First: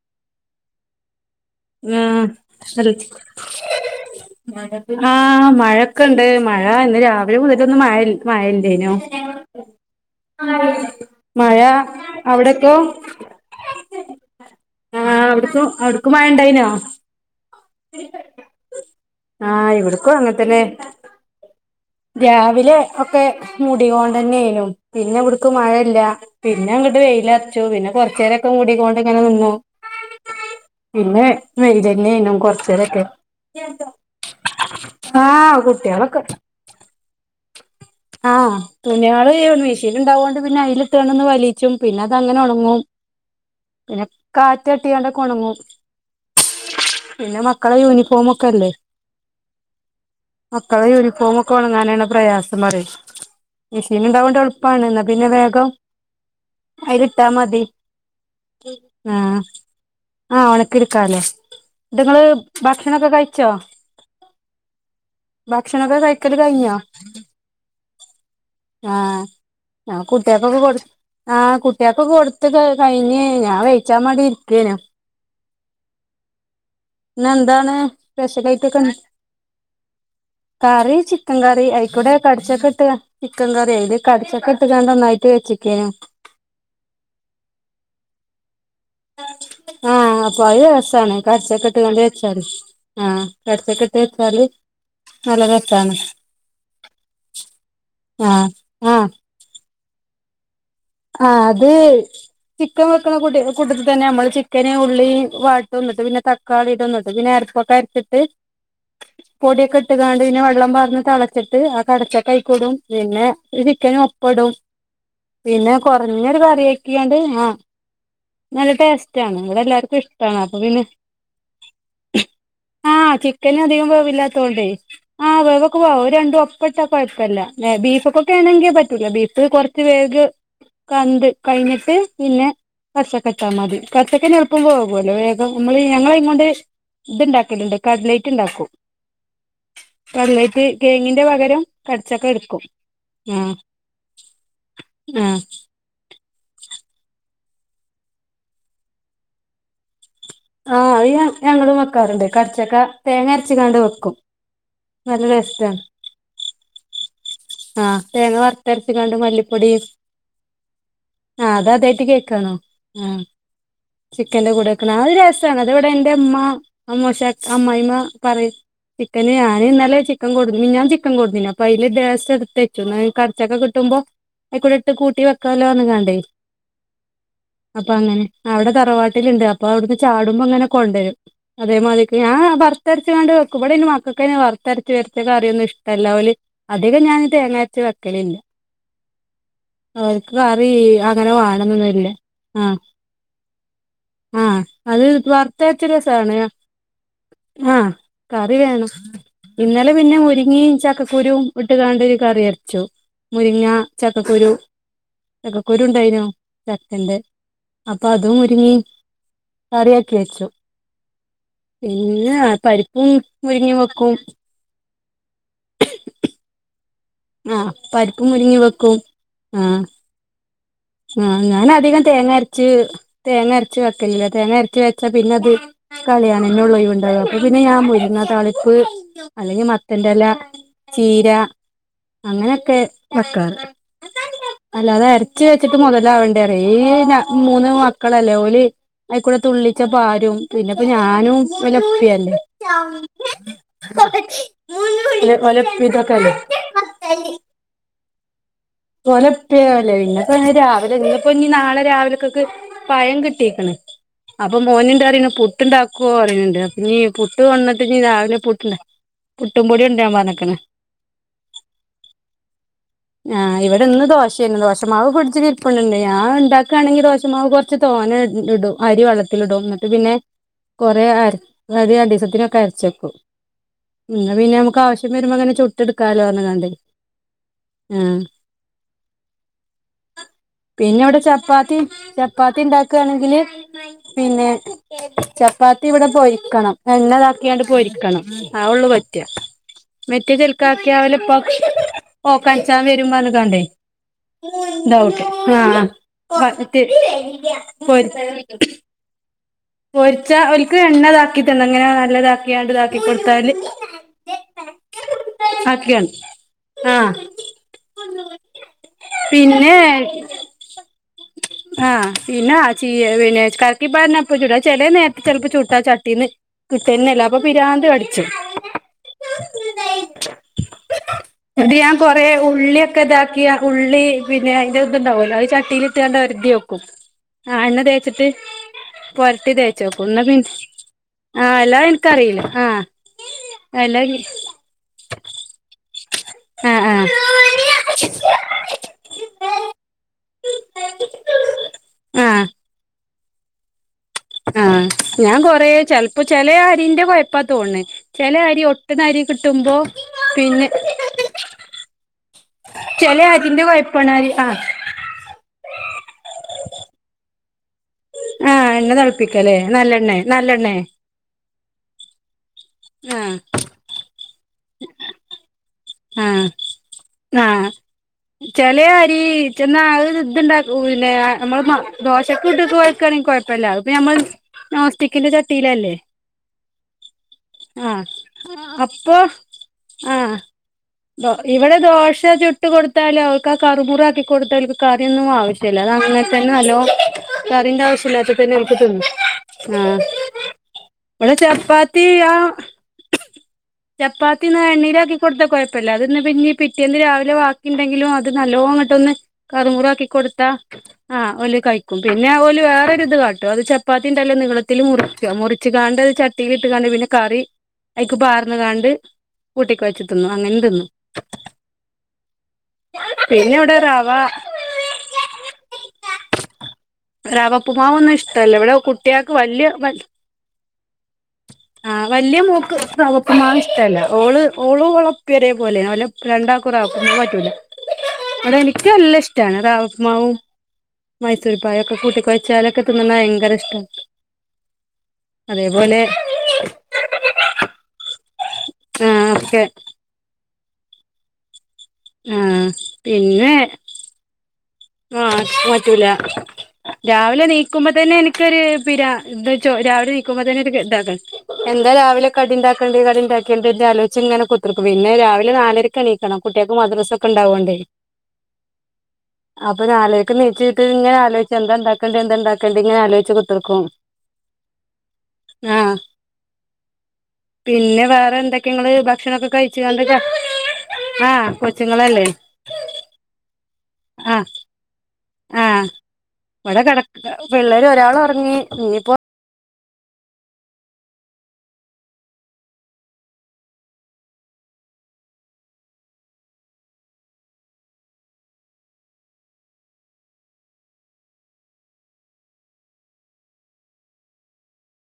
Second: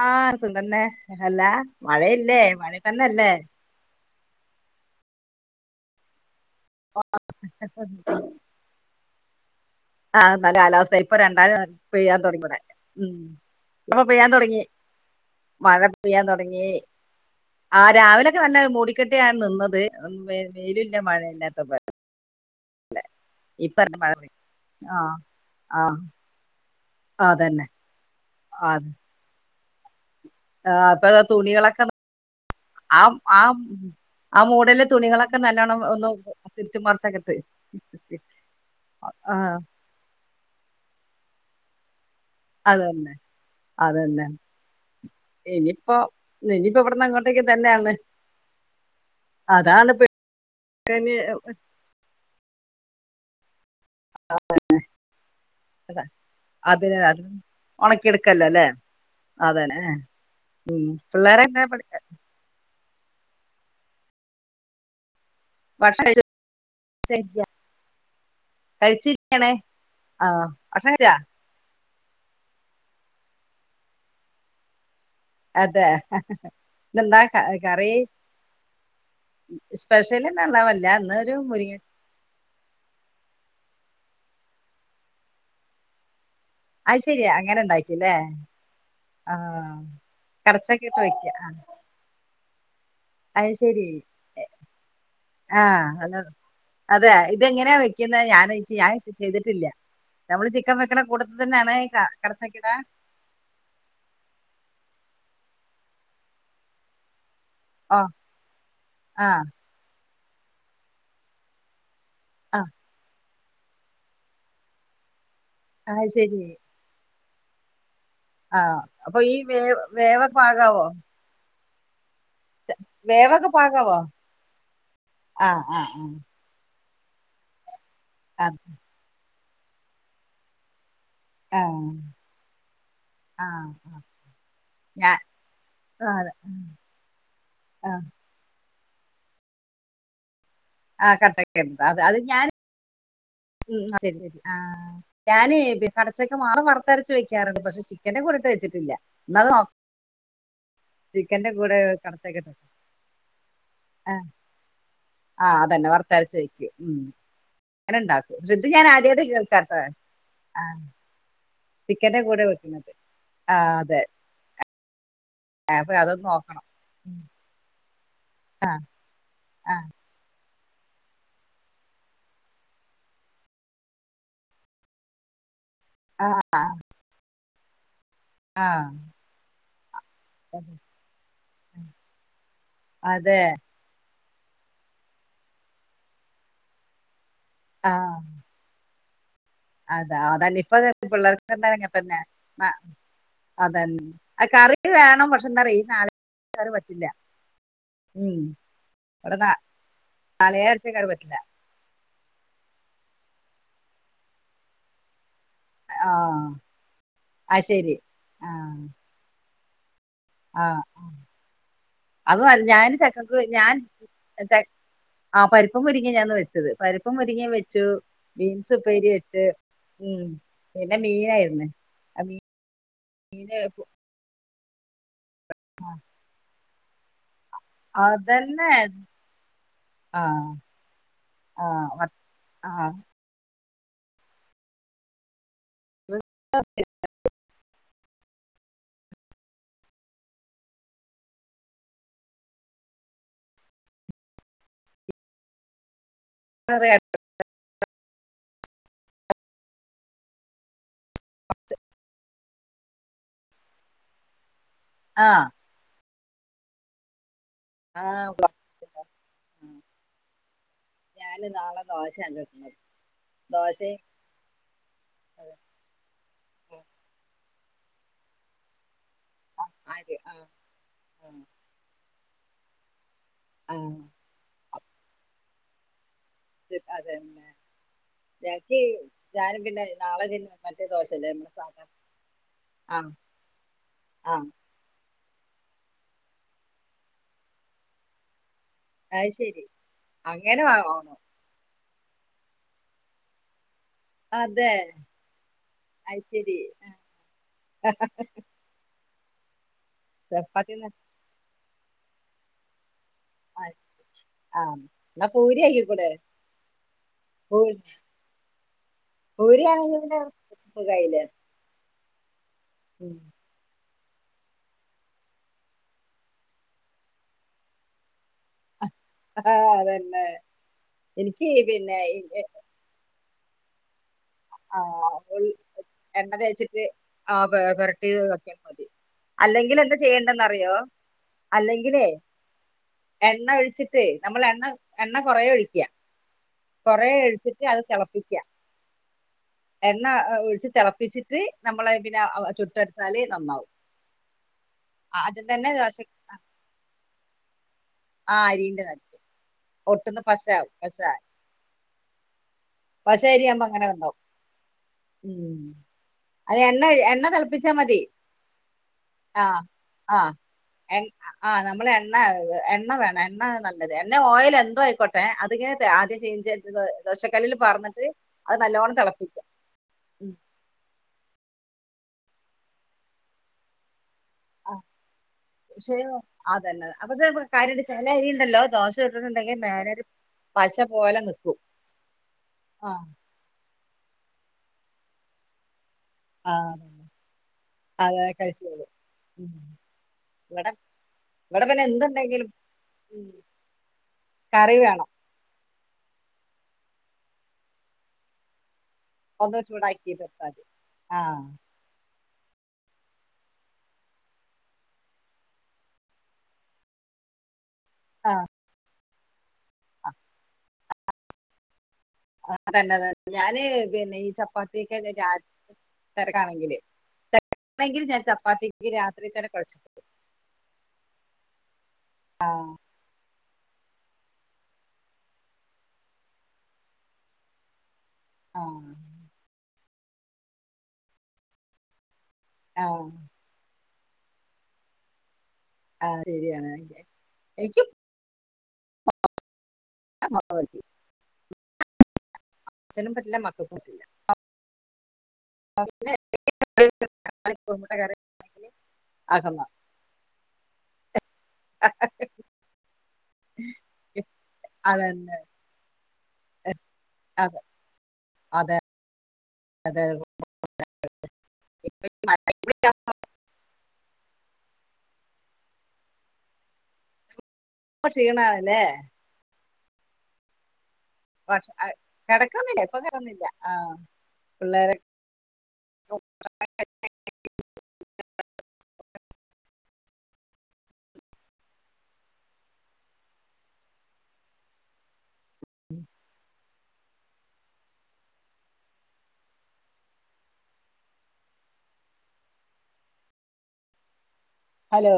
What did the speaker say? ആഹ് സുഖന്നെ അല്ലെ മഴയില്ലേ മഴ തന്നെല്ലേ [unintelligible] ആ മഴ ഒക്ക ഇണ്ട് മഴ ഇന്ന് രാവിലെ മുതലൊന്നും മാഴ ഇല്ലേനോ ആഹ നല്ല കാലാവസ്ഥ ഇപ്പൊ രണ്ടാമത് പെഴ്യാൻ തുടങ്ങി ഇബടെ അവിടക്കോ മഴ പെയ്യാൻ തുടങ്ങി ആഹ് അവിടക്കും മഴ അവിടക്കും പെയ്യാൻ ഇണ്ടായിനോ തുടങ്ങി ആ രാവിലൊക്കെ നല്ല മൂടിക്കെട്ടിയാണ് ആഹ് നിന്നത്. ഇവിടക്കും അങ്ങനെ തന്നെ വെലുംല്ല മഴയില്ലാത്ത പോ രാവിലെ ഒക്കെ മുടിക മഴ കൊണ്ട തന്നെ യ്തു ആഹ് പിന്നെ ഇവിടക്ക് ആഹ് മഴയില്ല. പിന്നെ അങ്ങോട്ട് വെയില അറച്ചു അതന്നെ പിന്നെ കൊറച്ചേരൊക്കെ കൂടിക്കോണ്ട് ഇങ്ങനെ നിന്നു ആഹ് അപ്പൊ പിന്നെ തുണികളൊക്കെ വെയിലന്നെനു കൊറച്ചേരൊക്കെ ആം ആം ആ മൂടല്ല തുണികളൊക്കെ ആഹ് നല്ലവോണം ഒന്ന് കുട്ടികളൊക്കെ തിരിച്ചും മാർച്ചക്കെ ഇട്ടു ആഹ് തുണിയാള് മെഷീൽ ഉണ്ടാവുകൊണ്ട് പിന്നെ അയിൽ എത്തണന്ന് വലിച്ചും പിന്നെ അത് അങ്ങനെ ഒണ അത തന്നെ അതന്നെ കാറ്റട്ടിയാണ്ടൊക്കെ ഒണങ്ങും ഇനിയിപ്പോ ഇനിപ്പോ ഇവിടന്ന് അങ്ങോട്ടേക്ക തന്നെയാണ്. കല്ലെ അതാണ് മക്കളെ ക്കല് യൂണിഫോം മക്കെ വള്ള ഒണങ്ങാനെള്ള പ്രയാസം പറ മെഷീൻ ഇണ്ടാവോണ്ട് എളുപ്പാണ്. എന്നാ പിന്നെ വേഗം ഒണങ്ങും. അതിനെ അത് ഉണക്കിെടുക്കല്ലോല്ലേ ആഹ് അതനെ ഏഹ് ആഹ് ഉണക്കി എടുക്കാലോ നിങ്ങള്. ഭക്ഷണൊക്കെ കഴിച്ചോ? ഭക്ഷണൊക്കെ ഭക്ഷണം കഴിച്ചോ? കഴിച്ചു [unintelligible] കഴിഞ്ഞോ കഴിച്ചിരിക്കണേ ആഹ് ആ കുട്ടികക്കൊക്കെ കൊടു ഭക്ഷണം കഴിച്ചാ ആഹ് കുട്ടിയൊക്കെ കൊടുത്ത് കഴിഞ്ഞഞ് ഞാൻ കഴിച്ചാ മണ്ടി ഇരിക്കേനു അതെ എന്താ ഇന്നെന്താണ് കറി സ്പെഷ്യലായിട്ടൊക്കെ സ്പെഷ്യല്ന്നർ കറി ഞാവലാന്ന്. ചിക്കൻ കറി അയിക്കൂടെ കടിച്ചൊക്കെ ഇട്ടുക ചിക്കൻ കറി അതില് കടിച്ചൊക്കെ ഇട്ട കാണ്ട് ഒന്നായിട്ട് വെച്ചക്കേനു. അത്ശരിയാ അങ്ങനെ ഉണ്ടാക്കില്ലേ ആഹ് കടച്ചക്കെഇട്ട് വെക്ക ആഹ് ഇട്ട് ങ്ങാണ്ട് വച്ചാല് ആഹ് കടിച്ചക്കെ ശരി ഇട്ട് വെച്ചാല് നല്ല ആ രസാണ്. അല്ല അതെ ഇതെങ്ങനെയാാണ് വെക്കുന്നത് ആഹ് ഞാൻനിക്ക് ഞാൻ ആഹ് ചെയ്തിട്ടില്ല നമ്മള് ചിക്കൻ വെക്കുന്ന കൂട്ടത്തിൽ തന്നെയാാണ് കടച്ചക്കിട കുട്ടത്തിൽ തന്നെ നമ്മള് ചിക്കന് ഉള്ളി വാട്ട് വന്നിട്ട് പിന്നെ തക്കാളി ഇടന്നിട്ട് പിന്നെ ഓ രച്ചിട്ട് ആ പൊടിയൊക്കെ ഇട്ടാണ്ട് പിന്നെ വെള്ളം പാർന്ന് തള ച്ചിട്ട് ആ ആ കടച്ചകൈക്ക്ടും പിന്നെ ചിക്കനും ഒപ്പടും പിന്നെ അത് കുറഞ്ഞൊരു ശരി കറിയക്കിയണ്ട് ആഹ് ആ നല്ല അപ്പൊ ടേസ്റ്റ് ഈ ആാണ് ഇവിടെ വേവ് എല്ലാർക്കും വേവൊക്കെ ഇഷ്ടമാണ് അപ്പൊ പിന്നെ പാകാവോ ആഹ് വേവൊക്കെ ചിക്കന് അധികം പാകാവോ വേവില്ലാത്തോണ്ടേ ആ വേവൊക്കെ ആ പോവാ ആ രണ്ടും ഒപ്പം പ്പട്ട കുഴപ്പല്ല ആ ബീഫ്ക്കെക്കേണമെങ്കിൽ പറ്റൂല ബീഫ് കുറച്ച് വേഗ് കണ്ട് ആഹ് കഴിഞ്ഞിട്ട് പിന്നെ കട്ച്ചക്കട്ടാ ആഹ് മതി ആഹ് കട്ച്ചക്കെളുപ്പം വേകുമല്ലോ ഞാൻ വേഗം നമ്മള് ഞങ്ങളെ ആഹ് ഇങ്ങോണ്ട് ഇത്ണ്ടാക്കലുണ്ട് ആഹ് കടലേറ്റ് ഉണ്ടാക്കും കടലേറ്റ് ആഹ് കേങ്ങിന്റെ പകരം കടച്ചക്കയുണ്ട് കടിച്ചൊക്കെ എടുക്കും ആഹ് ഉം അതെ ആഹ് ഞാന് കടച്ചൊക്കെ മാറു വറത്തരച്ച് വെക്കും റണ്ട് പക്ഷെ ചിക്കൻ്റെ കൂടെയിട്ട് വെച്ചിട്ടില്ല ന്ന് അത് നോ ആഹ് അത് ഞങ്ങളും വെക്കാറുണ്ട് കടച്ചക്ക ഇട്ടിട്ട് കട്ച്ചക്ക തേങ്ങ അരച്ച് കാണ്ട് വെക്കും ആഹ് നല്ല ആഹ് ടേസ്റ്റാണ് അതന്നെ വറത്തരച്ച് വെക്കും ഉം അങ്ങനെ ആഹ് തേങ്ങ ഇണ്ടാക്കും ഇത് ഞാൻ വറുത്തരച്ച്കാണ്ട് ആദ്യായിട്ട് കേൾക്കാ മല്ലിപ്പൊടി ട്ടൊ ആഹ് ആഹ് അത് അതായിട്ട് ചിക്കന്റെ കൂടെ വെക്കുന്നത് ആ അതെ ചിക്കന്റെറെ കൂടെ വക്കണത് അ ഒരു രസമാണ് അത് ഇവിടെ അപ്പൊ എന്റെ അതൊന്ന് അമ്മ നോക്കണം അമ്മോശ അമ്മായിമ്മ പറയും ആഹ് ചിക്കന് ഞാന്ന്നലെ ചി ക്കൻ കൊടുന്നു മിഞ്ഞാന്ന് ചിക്കൻ കൊടുന്നീനു അപ്പൊ അയില് ലേസട്ത്ത്ച്ചു കടച്ചക്കെ കിട്ടുമ്പോ. അക്കൂടെട്ട് കൂട്ടി വെക്കല്ലോറഞ്ങ്ങണ്ടേയ്. ആഹ് അപ്പൊ അങ്ങനെ അവിടെ തറവാട്ടിലുണ്ട് അപ്പൊ അവിടു ചാടുമ്പോ അങ്ങനെ കൊണ്ടുവരും അതേമാതിരി ഞൻ വർത്തരച്ച് കാണ്ട് അതെ വെക്കും ഇവിടെ മക്കക്കെെന് വറുത്തരച്ച് വച്ച കറിയൊന്നും ഇഷ്ടമല്ല അധികം ഞാൻ തേങ്ങരച്ച് ആഹ് വെക്കലില്ല അതാ അവർക്ക് അതല്ല കറി ഇപ്പൊത്തെ അങ്ങനെ പിള്ളേർക്കങ്ങനെ വേണന്നൊന്നുല്ല തന്നെ ആഹ് അതന്നെ ആ ആഹ് കറി അത് വേണം പക്ഷെ എന്താ [unintelligible] ഈ വറുത്തരച്ച രസാണ് നാളെ പറ്റില്ല ആഹ് ഉം കറി വേണം ഇവിടെ നാ ഇന്നലെ പിന്നെ മുരിങ്ങിം മലയാളച്ചക്കാർ പറ്റില്ല ചക്കക്കുരുവും ഇട്ട് കാണ്ട് ഒരു കറി അരച്ചു മുരിങ്ങ ചക്കക്കുരു ചക്കക്കൂരുണ്ടായിനു ആഹ് ചക്ക ൻ്റെ അത് ശരി അപ്പൊ അതും ആഹ് മുരുങ്ങിം കറിയാക്കി വച്ചു. ആഹ് പിന്നെ അത് നല്ല- ഞാൻ പരിപ്പും ചക്കക്ക് മുരിങ്ങിം വെക്കും ആഹ് പരിപ്പും മുരിങ്ങിം ഞാന്ന് വെച്ചത് പരിപ്പും മുരിങ്ങിം ആഹ് വെച്ചു പരിപ്പും മുരിങ്ങയും ബീൻസ് വെക്കും ഉപ്പേരി വെച്ച്. ആഹ് ഉം പിന്നെ ആഹ് മീനായിരുന്നു ഞാൻ അധികം തേങ്ങരച്ച് തേങ്ങരച്ച് ല്ല തേങ്ങ അരച്ച് വെച്ചാ പിന്നെ അത് കളിയാന്നെന്നൊള്ളുയിവുണ്ടാവ പിന്നെ ഞാൻ അതന്നെ മുരുങ്ങാതാളിപ്പ് അല്ലെങ്കിൽ മത്തന്റെഎല ആഹ് ചീര ആഹ് അങ്ങനെയൊക്കെ വക്കാറ് അല്ലാതെ അരച്ച് വെച്ചിട്ട് മുതലാവണ്ടേ റേ റേന മൂന്ന് മക്കളല്ലേ ഓല് അയിക്കൂടെ തുള്ളിച്ച പാരും പിന്നെപ്പ ഞാനും വലപ്പിയല്ലേ. ഓലപ്പിതൊക്കല്ലെ? അതെ ഓലപ്പി അല്ലേ പിന്നെ രാവിലെ ഇന്ന് ഇനി നാളെ രാവിലെക്കൊക് പയം കിട്ടീക്കണ്. അപ്പൊ മോനണ്ടറീണു ആഹ് പുട്ട്ണ്ടാക്കുവോ റീണ് ണ്ട് അപ്പൊന്നീ പുട്ട് പുട്ട് രാവിലെ ആഹ് പുട്ട്ണ്ട് പുട്ടും പൊടി കൊണ്ടരാൻ പറഞ്ഞക്കണ് ഞാന് നാളെ ദോശയാണ് ചുട്ണത് ആ ഇവിടെ ദോഷയും ഇന്ന് ദോശേന്നു ദോശമാവ് ഫ്രഡ്ജിൽ ഇരിപ്പുണ്ട് ഞാൻ ഉം, ഉണ്ടാക്കുകയാണെങ്കിൽ ദോശമാവ് കൊറച്ച് തോനെ ഇടും അരി വള്ള ആ, [unintelligible] ന്നിട്ട് പിന്നെ അരി ആഹ് കൊറെ അര ആഹ് ഒരു രണ്ടീസത്തിനൊക്കെ അരച്ചെക്കും. ആഹ് ന്നാ പിന്നെ നമുക്ക് ആവശ്യം വരുമ്പോ ങ്ങനെ ചുട്ട്ട്ക്കാലോന്ന് പറ്ഞ്ങ്ങാൻണ്ട്. ഞാങ്‌കെ [unintelligible] യ് ഞാനും പിന്നെ നാളെ ന്ന പിന്നെ ഇവിടെ ചപ്പാത്തിമം ചപ്പാത്തി ആഹ് ണ്ടാക്കണെങ്കില് പിന്നെ ആഹ് ചപ്പാത്തി ഇവിടെ പൊരിക്കണം, എണ്ണതാക്കിയാണ്ട് പൊരിക്കണം ആ ഉള്ളു പ റ്റ അത് ശരി മെറ്റെ അങ്ങനെ ചെൽക്കാക്കിയാ ആണോ ഒലെ ഇപ്പാക്ക് ഓക്കാൻച്ചാൻ വെരും അറിഞ്ക്കാണ്ടേ. അതെ ഇതാ ഓക്കെ ആഹ് അയ്ശരി [inaudible] പ പോ പൊരിച്ചാ.... ചപ്പാത്തി ഒൽക് ന്ന്- എണ്ണതാക്കിട്ട് ങ്ങനെ നല്ലതാക്കിയാണ്ട് ഇതാക്കി കൊടുത്താല് ആഹ് ന്നാ പൂരിയാക്കിക്കൂടെ ആക്കിയാണ് ആഹ് പിന്നെ പൂരിയാണെങ്കിൽ പിന്നെ സുഖായിലെ? ആഹ് പിന്ന ചി പിന്നെ ൽക്കി പാരണപ്പ ചൂടാ അത്‌ ചെലെ നേരത്തെ ചിലപ്പോ ചൂട്ടാ ചട്ടീന്ന് കിട്ടന്നല്ല. അപ്പൊ പിരാന്തടിച്ചും. ആഹ് അതന്നെ. എനിക്ക് പിന്നെ [unintelligible] താക്കിയ ഉള്ളി പിന്നെ ആ അതിന്റെ ഒര് ഇതുണ്ടാവുലോ ആ ഉൾ- ചട്ടിൽ ഇട്ടണ്ട് എണ്ണ ഒരതിനോക്കും തേച്ചിട്ട് ആ പെ- എണ്ണ പുരട്ടി തേച്ചിട്ട് വെക്കാൻ മതി പൊരട്ടി അല്ലെങ്കിൽ എന്താ തേച്ചോക്കും ന്നാ പി ചെയ്യേണ്ടെന്നറിയോ ആഹ് അല്ലാ അല്ലെങ്കിലേ ഇന്ക്കറില്ല ആഹ് എണ്ണ ഒഴിച്ചിട്ട് എല്ലാം നമ്മൾ എണ്ണ എണ്ണ കൊറേ ഒഴിക്ക കൊറേ ഒഴിച്ചിട്ട് അത് തെളപ്പിക്കാ എണ്ണ ഒഴിച്ച് തെളപ്പിച്ചിട്ട് നമ്മള്ള് അത് ആഹ് പിന്നെ ചുട്ടെടുത്താല് നന്നാവും.. ആഹ് ആ, ഞാൻ ആദ്യം തന്നെ കൊറെ ദോശ ചെലപ്പോ ചെല അരിന്റെ കുഴപ്പാ തോണ്ണ്... ആ ചേലെ അരി അരിന്റെ ഒട്ട്ന്ന നനയ്ക്കും, അരി കിട്ടുമ്പോ ഒട്ടുന്ന പശ പിന്നെ പശ ചെല പശ അരിന്റെ അരിയാവുമ്പോ കൊഴപ്പാണ് അങ്ങനെക്കെണ്ടാവും. അരി ആഹ് ഉമം അല്ല എണ്ണ എണ്ണ തളപ്പിച്ചാ മതി ആഹ് എണ്ണ തിളപ്പിക്കല്ലേ? ആഹ് നല്ലണ്ണേ ആഹ് നല്ലെണ്ണെ എ ആഹ് നമ്മളെ എണ്ണ എണ്ണ വേണം ആഹ് എണ്ണ നല്ലത് എണ്ണേ ഓയിലൊ എന്തോ ആയിക്കോട്ടെ ത്ങ്ങനെ ആദ്യം ആഹ് ചെഞ്ച ദോശക്കല്ലിൽ പാർന്നിട്ട് അത് നല്ലോണ്ണം തിളപ്പിക്ക ച്ന്ന ആ ഉം ഇത്ണ്ട പിന്നെ നമ്മള് ദോശൊക് ഇട്ട കൊഴക്കുണെങ്കിൽ കുഴപ്പല്ല അതിപ്പം നഞമ്മള് ആ ഷായോ ആതന്നെ അപ്പൊ തന്നെ.. ആഹ് അപ്പൊ മേലെ ഒരു ആഹ് പശ പോലെ നിക്കും ഇവിടെ ദോശ ചു.. ചുട്ട് ആഹ് കൊടുത്താൽ അവർക്ക് ആ കറുമുറു ആക്കി കൊടുത്താൽ ഓൾക് കറിയൊന്നും ആവശ്യമില്ല അത അങ്ങനെ... തന്നെ ആഹ് നാല്ലോം കറിന്റെ ആവിശ്യാം അതെ ഇല്ലാതെ തന്നെ നമുക്ക് കഴിച്ചോളും തിന്നാം ഉം ആ.. ഇവിടെ ഇവടെ ഇവിടെ പിന്നെ ചപ്പാത്തി ആ എന്തുണ്ടെങ്കിലും ഉം ചപ്പാത്തി ന്നാ കറി വേണം എണ്ണിലാക്കി.. ചുട്ട് കൊടുത്താൽ കുഴപ്പല്ലാ അതന്ന് പിന്നെ പിറ്റേന്ന് രാവിലെ വാക്കിണ്ടെങ്കിലും അത് നല്ലോം അങ്ങോട്ടൊ ഒന്ന്.. കറ്മൂറു ആക്കി ചൂടാക്കിട്ട് എടുത്താൽ കൊടുത്താ മതി ആഹ് ഒല് കഴിക്ക.. ക്കും പിന്നെ ഓല്ല് വേറെ ഒരുരിത് കാട്ടും അത് ചപ്പാത്തിണ്ടല്ലോ നീളത്തിൽ മുറിക്കാ മുറച്ച് കാണ്ട് ചട്ടിൽ ഇട്ട് കാണ്ട് പിന്നെ.. കറി അയ്ക്ക് ആഹ് പാർന്ന് കാൻണ്ട് കൂട്ടി കൊയ്ച്ച് തിന്നും അങ്ങനെ തിന്നും.. ആ തന്നെ തന്നെ പിന്നെ ഞാന് ഇവിടെ റവ പിന്നെ ഈ ചപ്പാത്തിക്ക് ന്നെ.. തിരക്കാണെങ്കിൽ റവ തിരക്കാണെങ്കിൽ ഉപ്പുമാവൊന്നും ഞാൻ ഇഷ്ടല്ല ഇവിടെ ചപ്പാത്തിക്ക് രാത്രി കുട്ട്യാക്ക് തന്നെ കുഴച്ച് വല്യ വെക്കും.. ആഹ് വല്യ മോൾക്ക്. [unintelligible] ഉപ്പ് മാവ് ഇഷ്ടല്ല. ഓളും ഓളെ ഇപ്പിം ഒരെ പോലെ രണ്ടാക്കും റവപ്പ്മാവ് പറ്റൂല.. ഇവിടെ ആ എനിക്ക് എല്ലം ഇഷ്ടാണ് റാവപ്പ്മാവും.. മൈസൂർ പായൊക്കെ കൂട്ടികൊയ- ച്ചാലൊക്കെ ആ തിന്നണത് ഭയങ്കര ഇഷ്ടം.. ആഹ് ശരിയാണ് എനിക്.. ആഹ് ഓക്കെ.. [unintelligible] മം ച്ഛനും പറ്റില്ല മക്കക്കും പറ്റില്ല. ആഹ് മാറ്റൂല. പിന്നെ രാവിലെ ഞങ്ങള് നീക്കുമ്പോ കുടുംബത്തെ തന്നെ കറി എനിക്കരു പിരാ അകന്ന ന്താച്ചോ രാവിലെ നീക്കുമ്പോ തന്നെ ഒരു ഇതണ് എന്താ രാവിലെ കടി ഉണ്ടാക്കേണ്ടെ കടി ഉണ്ടാക്കേണ്ടെ ആലോയ്ച്ച് ഇങ്ങനെ ക്കുത്തിർക്കും പിന്നെ അതന്നെ രാവിലെ നാലര ക്കെണിക്കണ്ണം കുട്ടിൾക്ക് മദ്രസൊക്കെ അതെ ഉണ്ടാവോണ്ട്. അതെ അതെ അപ്പൊനാലരക്ക് നീച്ചിട്ട് ഇങ്ങന ക ആലോയ്ച്ച് എന്താണ്ടാക്കേണ്ടി മഴ എന്താണ്ടാക്കണ്ടി ഇങ്ങനെ ആലോയ്ച്ച് ക്കുത്തർക്കും. ആഹ് പിന്നെ വേറെ എന്തൊക്കെ ക്ഷീണാണല്ലേ ങ്ങള് ഭക്ഷണൊക്കെ കഴിച്ചുകാണ്ട് കെ ആഹ് ഭക്ഷണം അഹ് കൊച്ചുങ്ങളല്ലേ കിടക്കന്നില്ല ഇപ്പൊ കെടന്നില്ല ആഹ് ആഹ് പിള്ളേരെ ആഹ് ഇവിടെ കിട പിള്ളേര് ഒരാൾ ഒറങ്ങി ഇനീയിപ്പോ ഹലോ